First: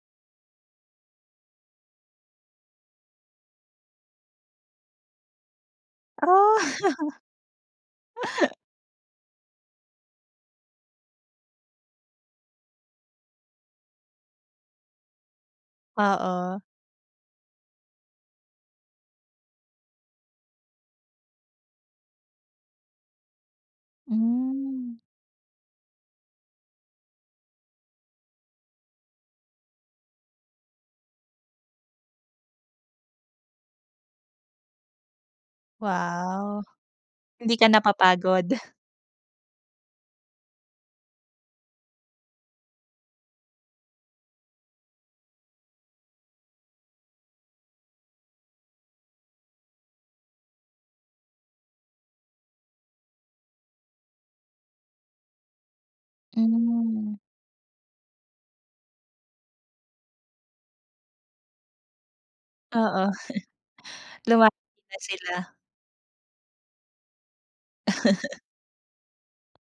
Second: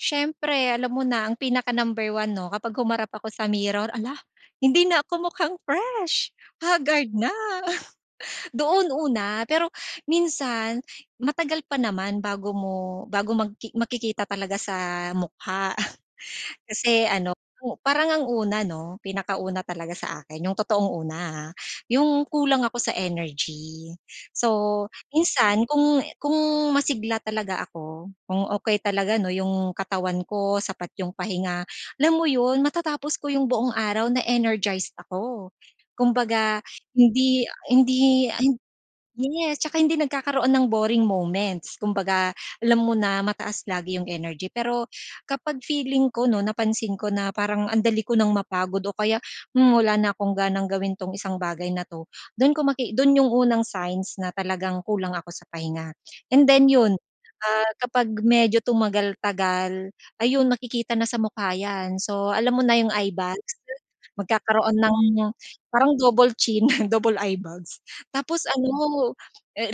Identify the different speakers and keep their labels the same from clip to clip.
Speaker 1: Siyempre alam mo na ang pinaka-number 1 'no, kapag humarap ako sa mirror ala, hindi na ako mukhang fresh, haggard na. Doon una pero minsan matagal pa naman bago mo bago magki makikita talaga sa mukha.
Speaker 2: Oo.
Speaker 1: Kasi ano, parang ang una 'no, pinaka-una talaga sa akin, yung totoong una ha, yung kulang ako sa energy. So,
Speaker 2: Hmm.
Speaker 1: minsan kung kung masigla talaga ako, kung okay talaga 'no, yung katawan ko, sapat yung pahinga, alam mo yun, matatapos ko yung buong araw na energized ako. Kumbaga,
Speaker 2: Wow.
Speaker 1: hindi
Speaker 2: Hindi ka
Speaker 1: hindi
Speaker 2: napapagod?
Speaker 1: yes, tsaka hindi nagkakaroon ng boring moments. Kumbaga, alam mo na mataas lagi 'yung energy. Pero kapag feeling ko 'no, napansin ko na parang ang dali ko nang mapagod o kaya, hmm, wala na akong ganang gawin itong isang bagay na 'to, dun ko maki dun yung unang signs na talagang kulang ako sa pahinga. And then 'yun,
Speaker 2: Hmm.
Speaker 1: ah, kapag medyo tumagal-tagal ayun, makikita na sa mukha 'yan. So, alam mo
Speaker 2: Oo.
Speaker 1: na yung eyebags. Magkakaroon
Speaker 2: Lumalaki
Speaker 1: ng
Speaker 2: na sila.
Speaker 1: parang double-chin, double-eyebags. Tapos ano,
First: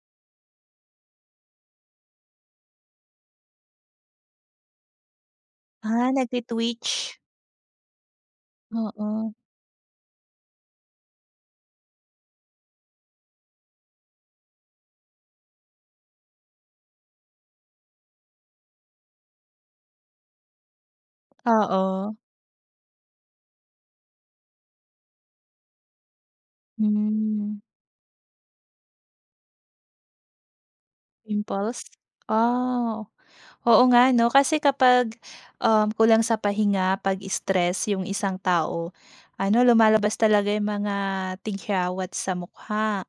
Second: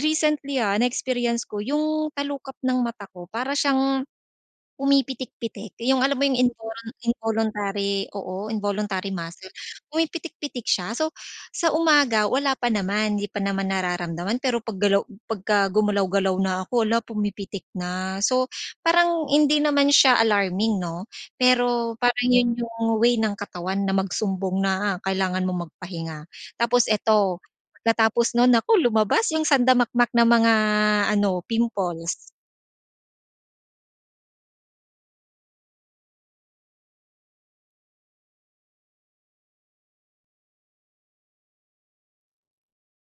Speaker 1: recently ha, na-experience ko 'yung talukap ng mata ko para siyang pumipitik-pitik, 'yung
Speaker 2: Ah,
Speaker 1: alam mo 'yung invol
Speaker 2: nag-ti-twitch.
Speaker 1: involuntary oo, involuntary
Speaker 2: Oo.
Speaker 1: muscle. Pumipitik-pitik siya. So, sa umaga wala pa naman, hindi pa naman nararamdaman, pero paggalaw 'pagka gumalaw-galaw na ako, hala pumipitik na. So, parang hindi naman siya alarming 'no, pero
Speaker 2: Oo.
Speaker 1: parang 'yun 'yung way ng katawan na magsumbong na kailangan mong magpahinga. Tapos ito,
Speaker 2: Hmm.
Speaker 1: pagkatapos nun, nako lumabas 'yung sanda-makmak na mga ano,
Speaker 2: Pimples
Speaker 1: pimples.
Speaker 2: Ah. Oo nga ano, kasi kapag, uhm, kulang sa pahinga, 'pag-stress yung isang tao, ano, lumalabas talaga yung mga tigyawat sa mukha.